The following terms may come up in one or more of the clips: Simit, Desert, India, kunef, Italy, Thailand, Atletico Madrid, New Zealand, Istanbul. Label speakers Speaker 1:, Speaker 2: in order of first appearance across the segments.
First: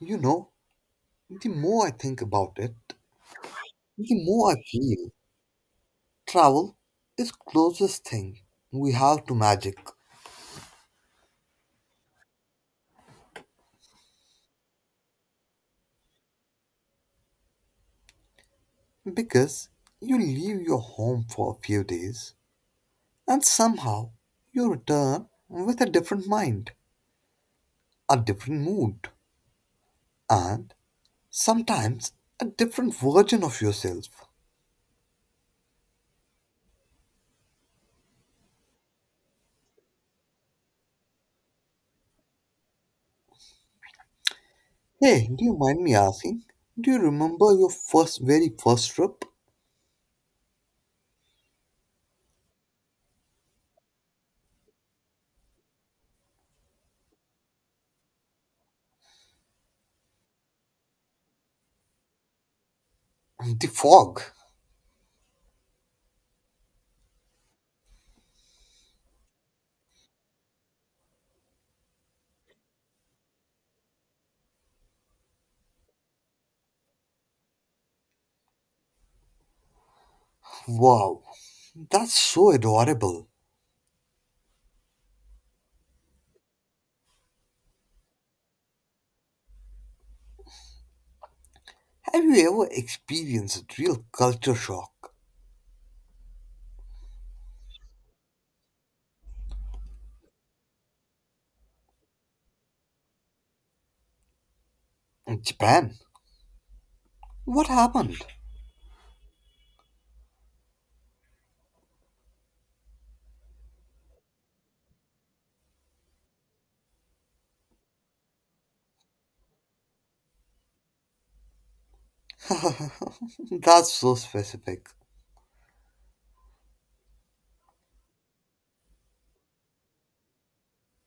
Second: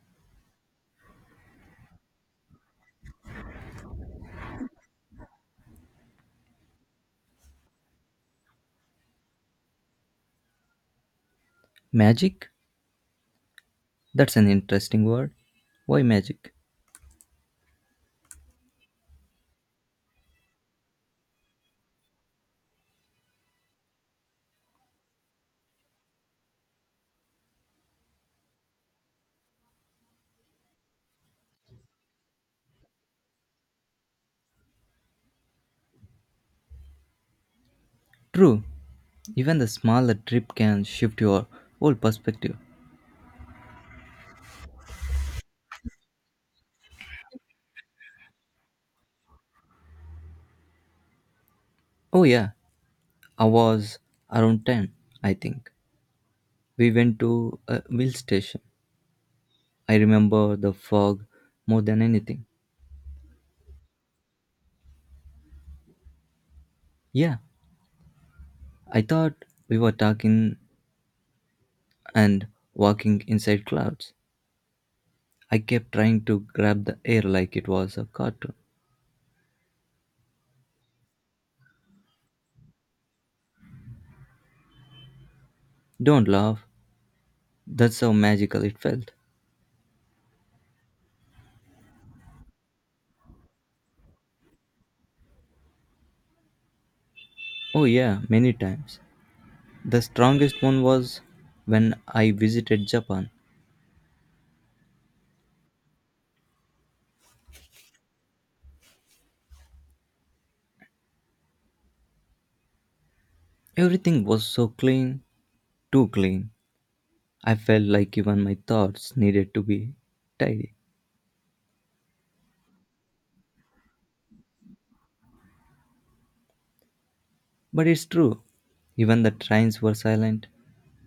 Speaker 1: You know, the more I think about it, the more I feel travel is closest thing we have to magic
Speaker 2: Magic? That's an interesting word. Why magic?
Speaker 1: because you leave your home for a few days and somehow you return with a different mind, a different mood, and sometimes a different version of yourself.
Speaker 2: True, even the smaller trip can shift your whole perspective.
Speaker 1: Hey, do you mind me asking? Do you remember your first very first trip?
Speaker 2: Oh, yeah, I was around 10, I think. We went to a hill station. I remember the fog more than anything.
Speaker 1: The fog.
Speaker 2: Yeah, I thought we were talking and walking inside clouds. I kept trying to grab the air like it was a cartoon.
Speaker 1: Wow, that's so adorable.
Speaker 2: Don't laugh, that's how magical it felt.
Speaker 1: Have you ever experienced real culture shock?
Speaker 2: Oh, yeah, many times. The strongest one was when I visited Japan.
Speaker 1: In Japan? What happened?
Speaker 2: Everything was so clean, too clean. I felt like even my thoughts needed to be tidy.
Speaker 1: That's so specific.
Speaker 2: But it's true, even the trains were silent.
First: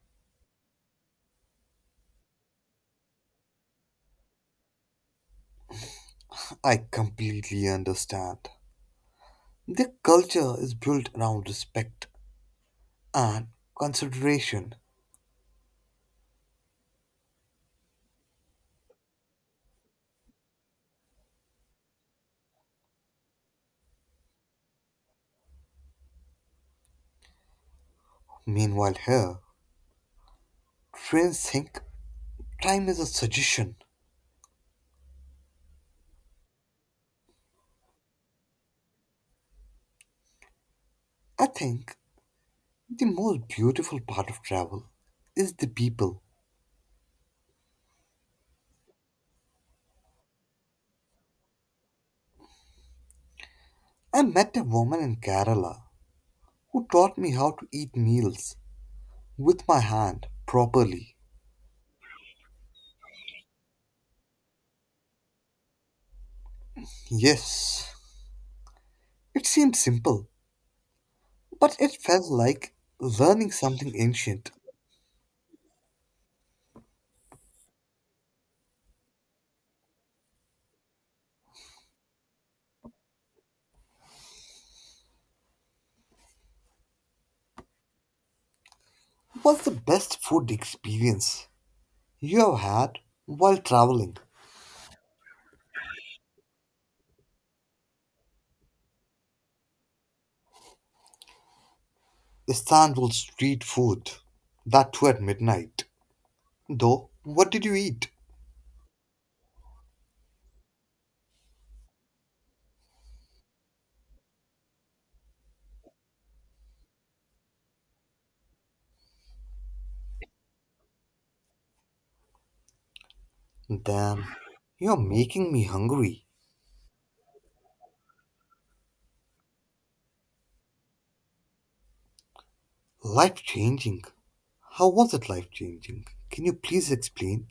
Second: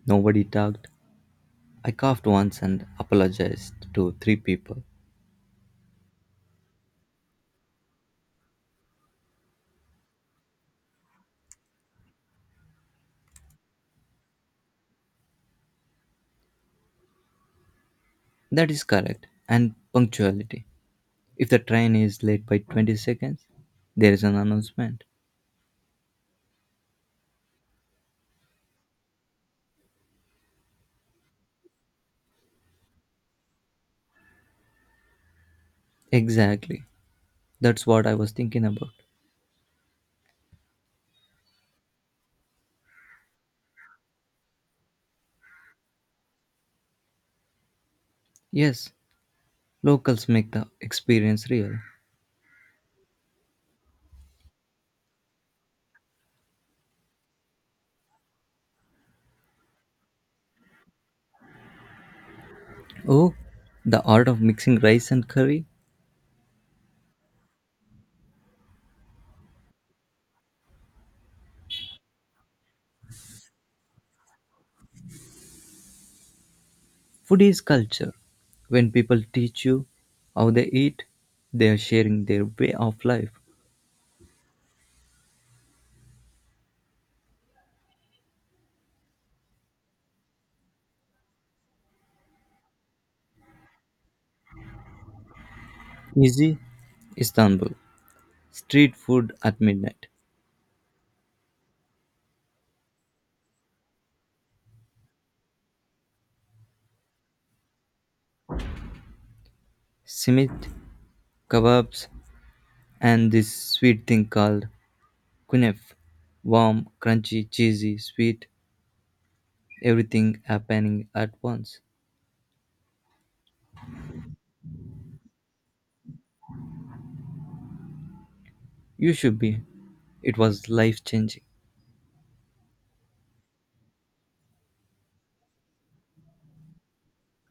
Speaker 2: Nobody talked. I coughed once and apologized to three people.
Speaker 1: I completely understand. Their culture is built around respect and consideration.
Speaker 2: That is correct. And punctuality. If the train is late by 20 seconds, there is an announcement.
Speaker 1: Meanwhile, here, trains think time is a suggestion.
Speaker 2: Exactly. That's what I was thinking about.
Speaker 1: I think the most beautiful part of travel is the people.
Speaker 2: Yes, locals make the experience real.
Speaker 1: I met a woman in Kerala who taught me how to eat meals with my hand properly.
Speaker 2: Oh, the art of mixing rice and curry.
Speaker 1: Yes, it seemed simple, but it felt like learning something ancient.
Speaker 2: Food is culture. When people teach you how they eat, they are sharing their way of life.
Speaker 1: What's the best food experience you have had while traveling?
Speaker 2: Easy, Istanbul. Street food at midnight.
Speaker 1: Istanbul street food. That too at midnight. Though, what did you eat?
Speaker 2: Simit, kebabs, and this sweet thing called kunef. Warm, crunchy, cheesy, sweet, everything happening at once.
Speaker 1: Damn, you're making me hungry.
Speaker 2: You should be. It was life changing.
Speaker 1: Life changing. How was it life changing? Can you please explain?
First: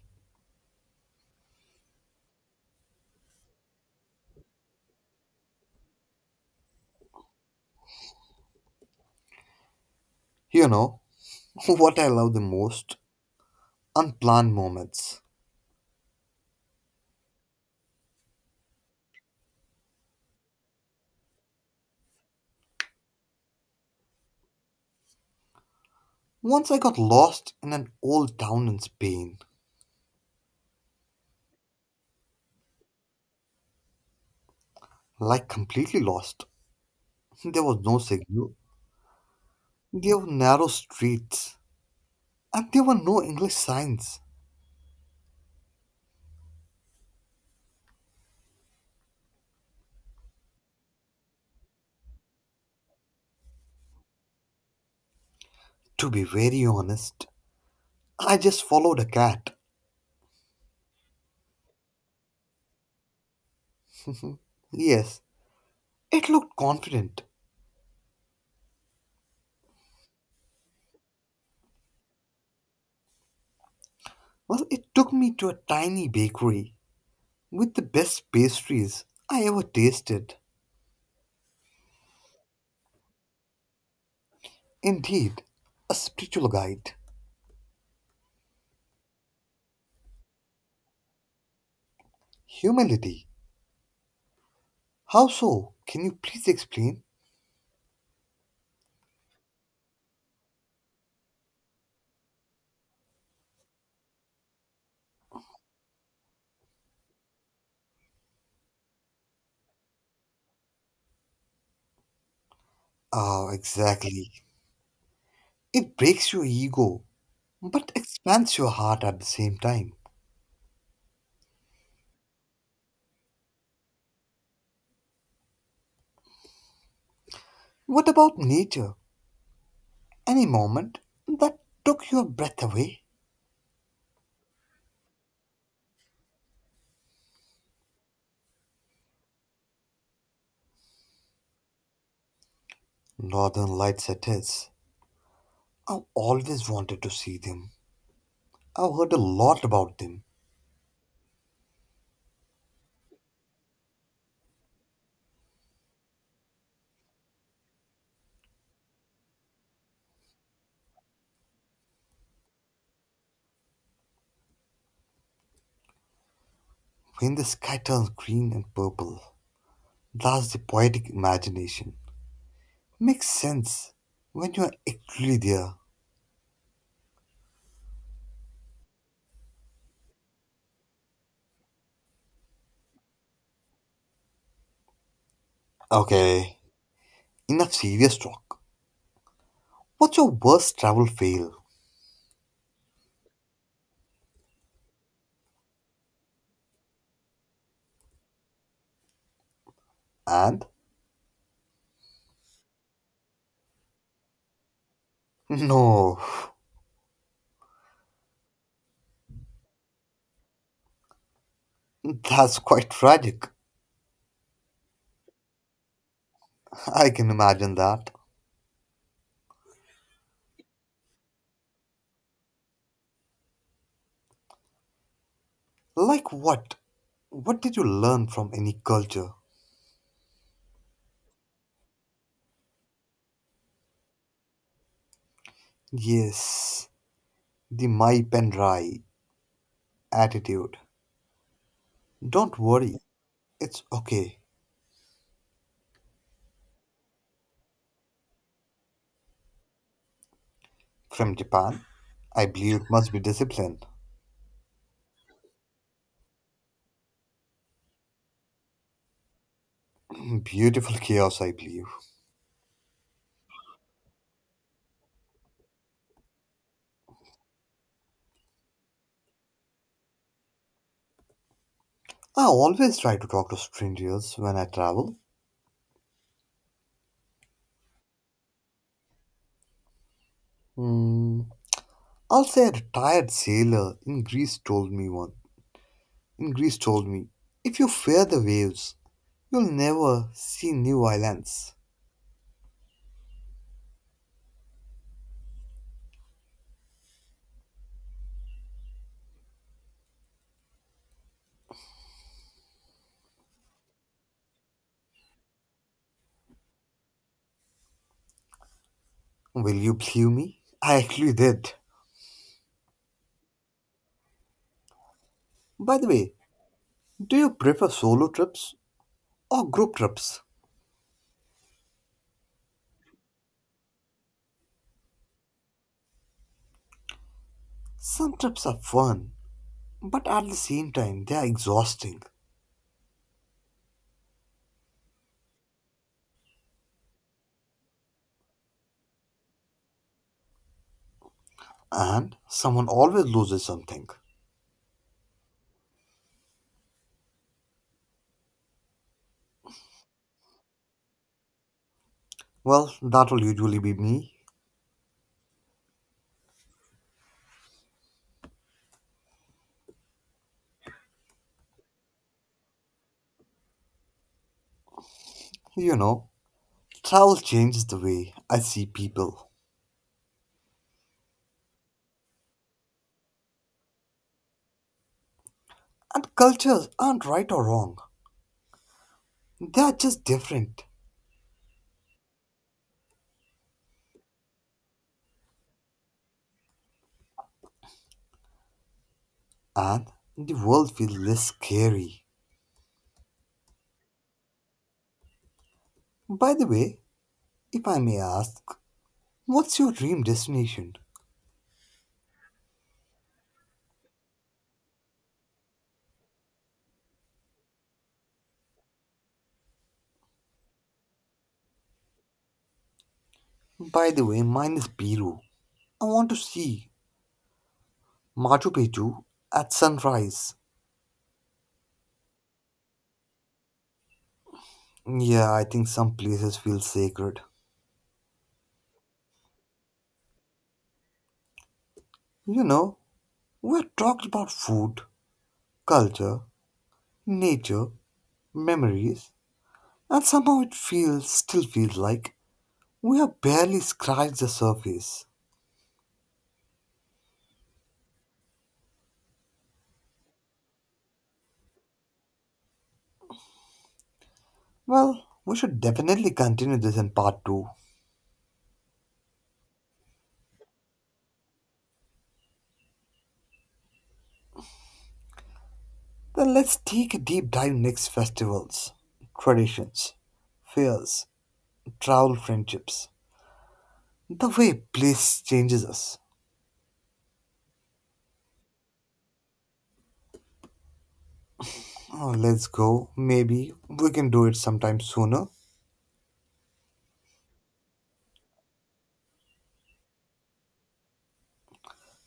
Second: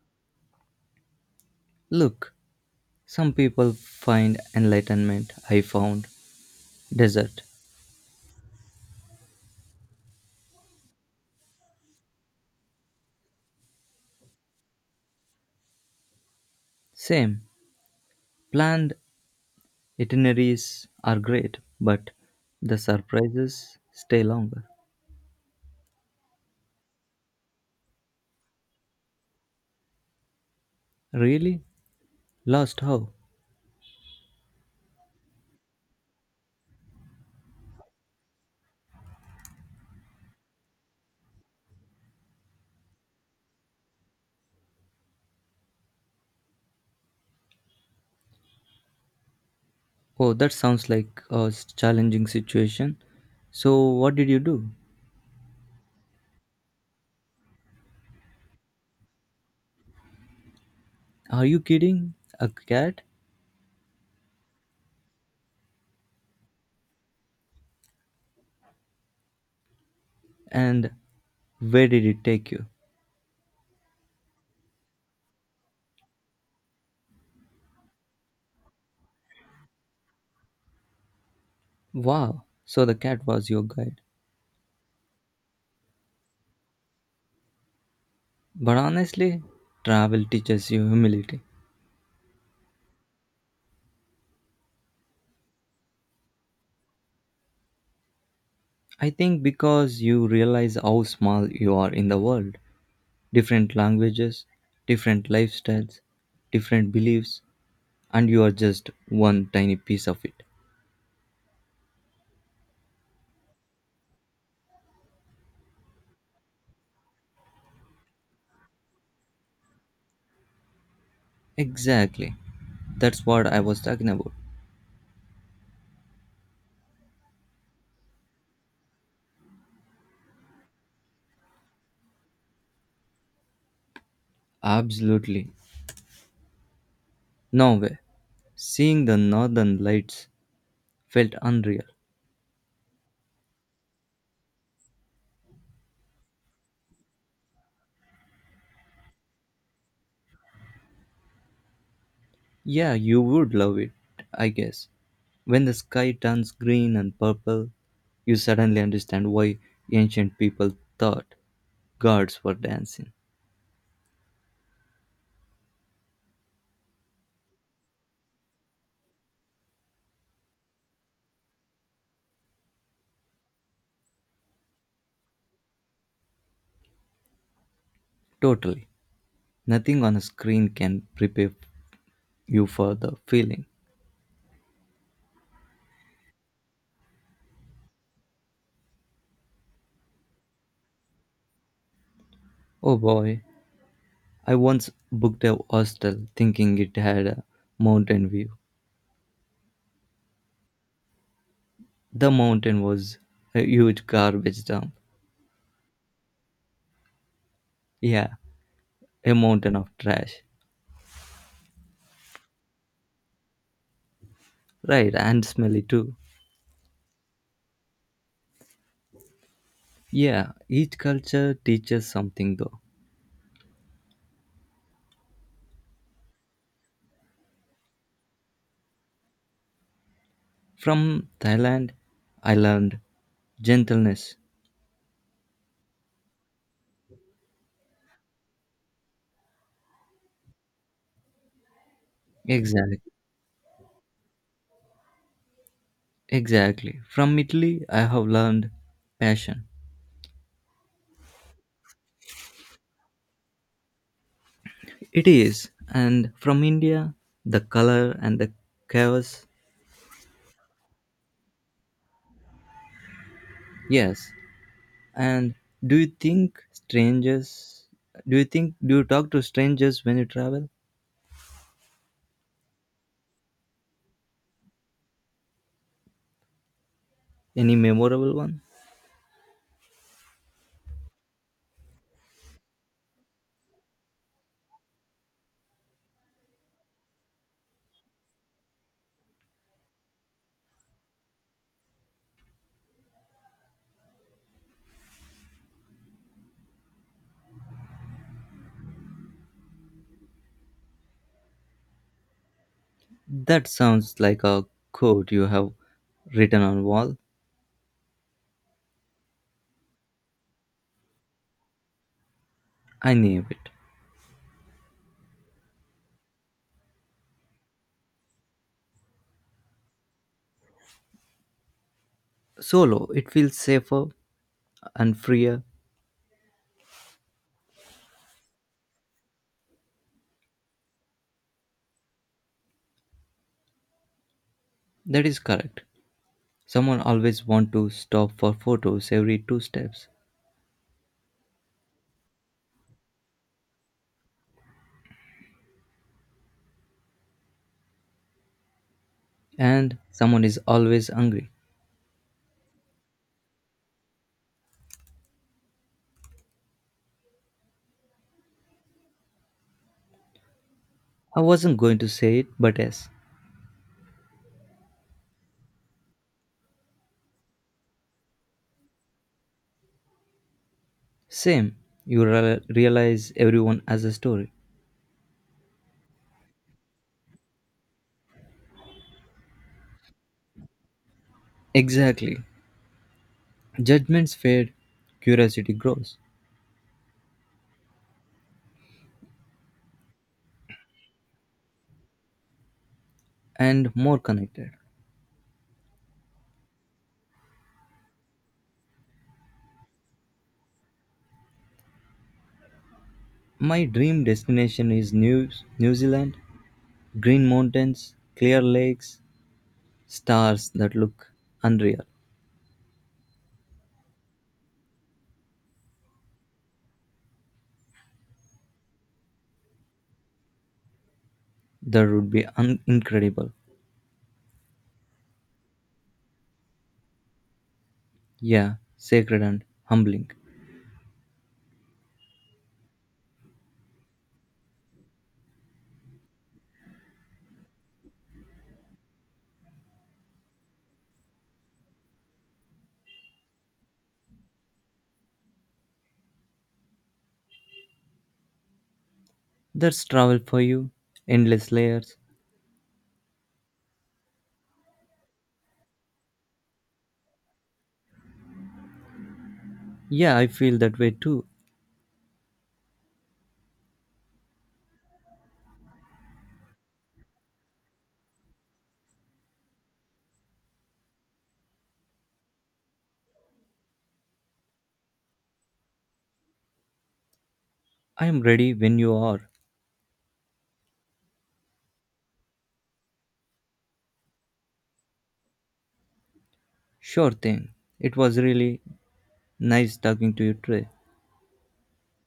Speaker 2: Look, some people find enlightenment. I found Desert.
Speaker 1: You know, what I love the most unplanned moments.
Speaker 2: Same. Planned itineraries are great, but the surprises stay longer.
Speaker 1: Once I got lost in an old town in Spain,
Speaker 2: Really? Lost how?
Speaker 1: like completely lost. There was no signal, there were narrow streets, and there were no English signs.
Speaker 2: Oh, that sounds like a challenging situation. So, what did you do?
Speaker 1: To be very honest, I just followed a cat.
Speaker 2: Are you kidding? A cat?
Speaker 1: yes, it looked confident.
Speaker 2: And where did it take you?
Speaker 1: Well, it took me to a tiny bakery with the best pastries I ever tasted.
Speaker 2: Wow, so the cat was your guide.
Speaker 1: Indeed, a spiritual guide.
Speaker 2: But honestly, travel teaches you humility.
Speaker 1: Humility. How so? Can you please explain?
Speaker 2: I think because you realize how small you are in the world. Different languages, different lifestyles, different beliefs, and you are just one tiny piece of it.
Speaker 1: Oh, exactly. It breaks your ego, but expands your heart at the same time.
Speaker 2: Exactly. That's what I was talking about.
Speaker 1: What about nature? Any moment that took your breath away?
Speaker 2: Absolutely. No way. Seeing the northern lights felt unreal.
Speaker 1: Northern Lights it is. I've always wanted to see them. I've heard a lot about them.
Speaker 2: Yeah, you would love it, I guess. When the sky turns green and purple, you suddenly understand why ancient people thought gods were dancing.
Speaker 1: When the sky turns green and purple, that's the poetic imagination. Makes sense when you're actually there.
Speaker 2: Totally. Nothing on a screen can prepare you for the feeling.
Speaker 1: Okay, enough serious talk. What's your worst travel fail?
Speaker 2: Oh boy, I once booked a hostel thinking it had a mountain view.
Speaker 1: And?
Speaker 2: The mountain was a huge garbage dump.
Speaker 1: No,
Speaker 2: Yeah, a mountain of trash.
Speaker 1: that's quite tragic.
Speaker 2: Right, and smelly too.
Speaker 1: I can imagine that.
Speaker 2: Yeah, each culture teaches something though.
Speaker 1: Like what? What did you learn from any culture?
Speaker 2: From Thailand, I learned gentleness.
Speaker 1: Yes, the my pen dry attitude. Don't
Speaker 2: Exactly.
Speaker 1: worry, it's okay.
Speaker 2: Exactly. From Italy, I have learned passion.
Speaker 1: From Japan? I believe it must be discipline.
Speaker 2: It is. And from India, the color and the chaos.
Speaker 1: Beautiful chaos, I believe.
Speaker 2: Yes. And do you think strangers do you think do you talk to strangers when you travel?
Speaker 1: I always try to talk to strangers when I travel.
Speaker 2: Any memorable one?
Speaker 1: Hmm. I'll say a retired sailor in Greece told me one. In Greece told me, if you fear the waves, you'll never see new islands.
Speaker 2: That sounds like a quote you have written on wall.
Speaker 1: Will you believe me? I actually did.
Speaker 2: I knew it.
Speaker 1: By the way, do you prefer solo trips or group trips?
Speaker 2: Solo, it feels safer and freer.
Speaker 1: Some trips are fun, but at the same time, they are exhausting,
Speaker 2: That is correct. Someone always want to stop for photos every two steps.
Speaker 1: and someone always loses something.
Speaker 2: And someone is always hungry.
Speaker 1: Well, that will usually be me.
Speaker 2: I wasn't going to say it, but yes.
Speaker 1: You know, travel changes the way I see people.
Speaker 2: Same. You realize everyone has a story.
Speaker 1: And cultures aren't right or wrong, they are just different,
Speaker 2: Exactly. Judgments fade, curiosity grows,
Speaker 1: and the world feels less scary.
Speaker 2: and more connected.
Speaker 1: By the way, if I may ask, what's your dream destination?
Speaker 2: My dream destination is New Zealand, green mountains, clear lakes, stars that look unreal.
Speaker 1: By the way, mine is Peru. I want to see Machu Picchu at sunrise.
Speaker 2: That would be incredible.
Speaker 1: Yeah, I think some places feel sacred.
Speaker 2: Yeah, sacred and humbling.
Speaker 1: You know, we have talked about food, culture, nature, memories, and somehow it feels still feels like we have barely scratched the surface.
Speaker 2: That's travel for you, endless layers.
Speaker 1: Well, we should definitely continue this in part 2.
Speaker 2: Yeah, I feel that way too.
Speaker 1: Then let's take a deep dive next festivals, traditions, fears, travel friendships. The way place changes us.
Speaker 2: I am ready when you are.
Speaker 1: Oh, let's go. Maybe we can do it sometime sooner.
Speaker 2: Sure thing. It was really nice talking to you today.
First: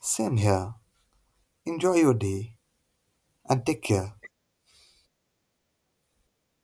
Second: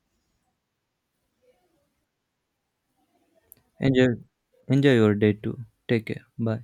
Speaker 1: Same here. Enjoy your day and take
Speaker 2: Enjoy,
Speaker 1: care.
Speaker 2: Enjoy your day too. Take care. Bye.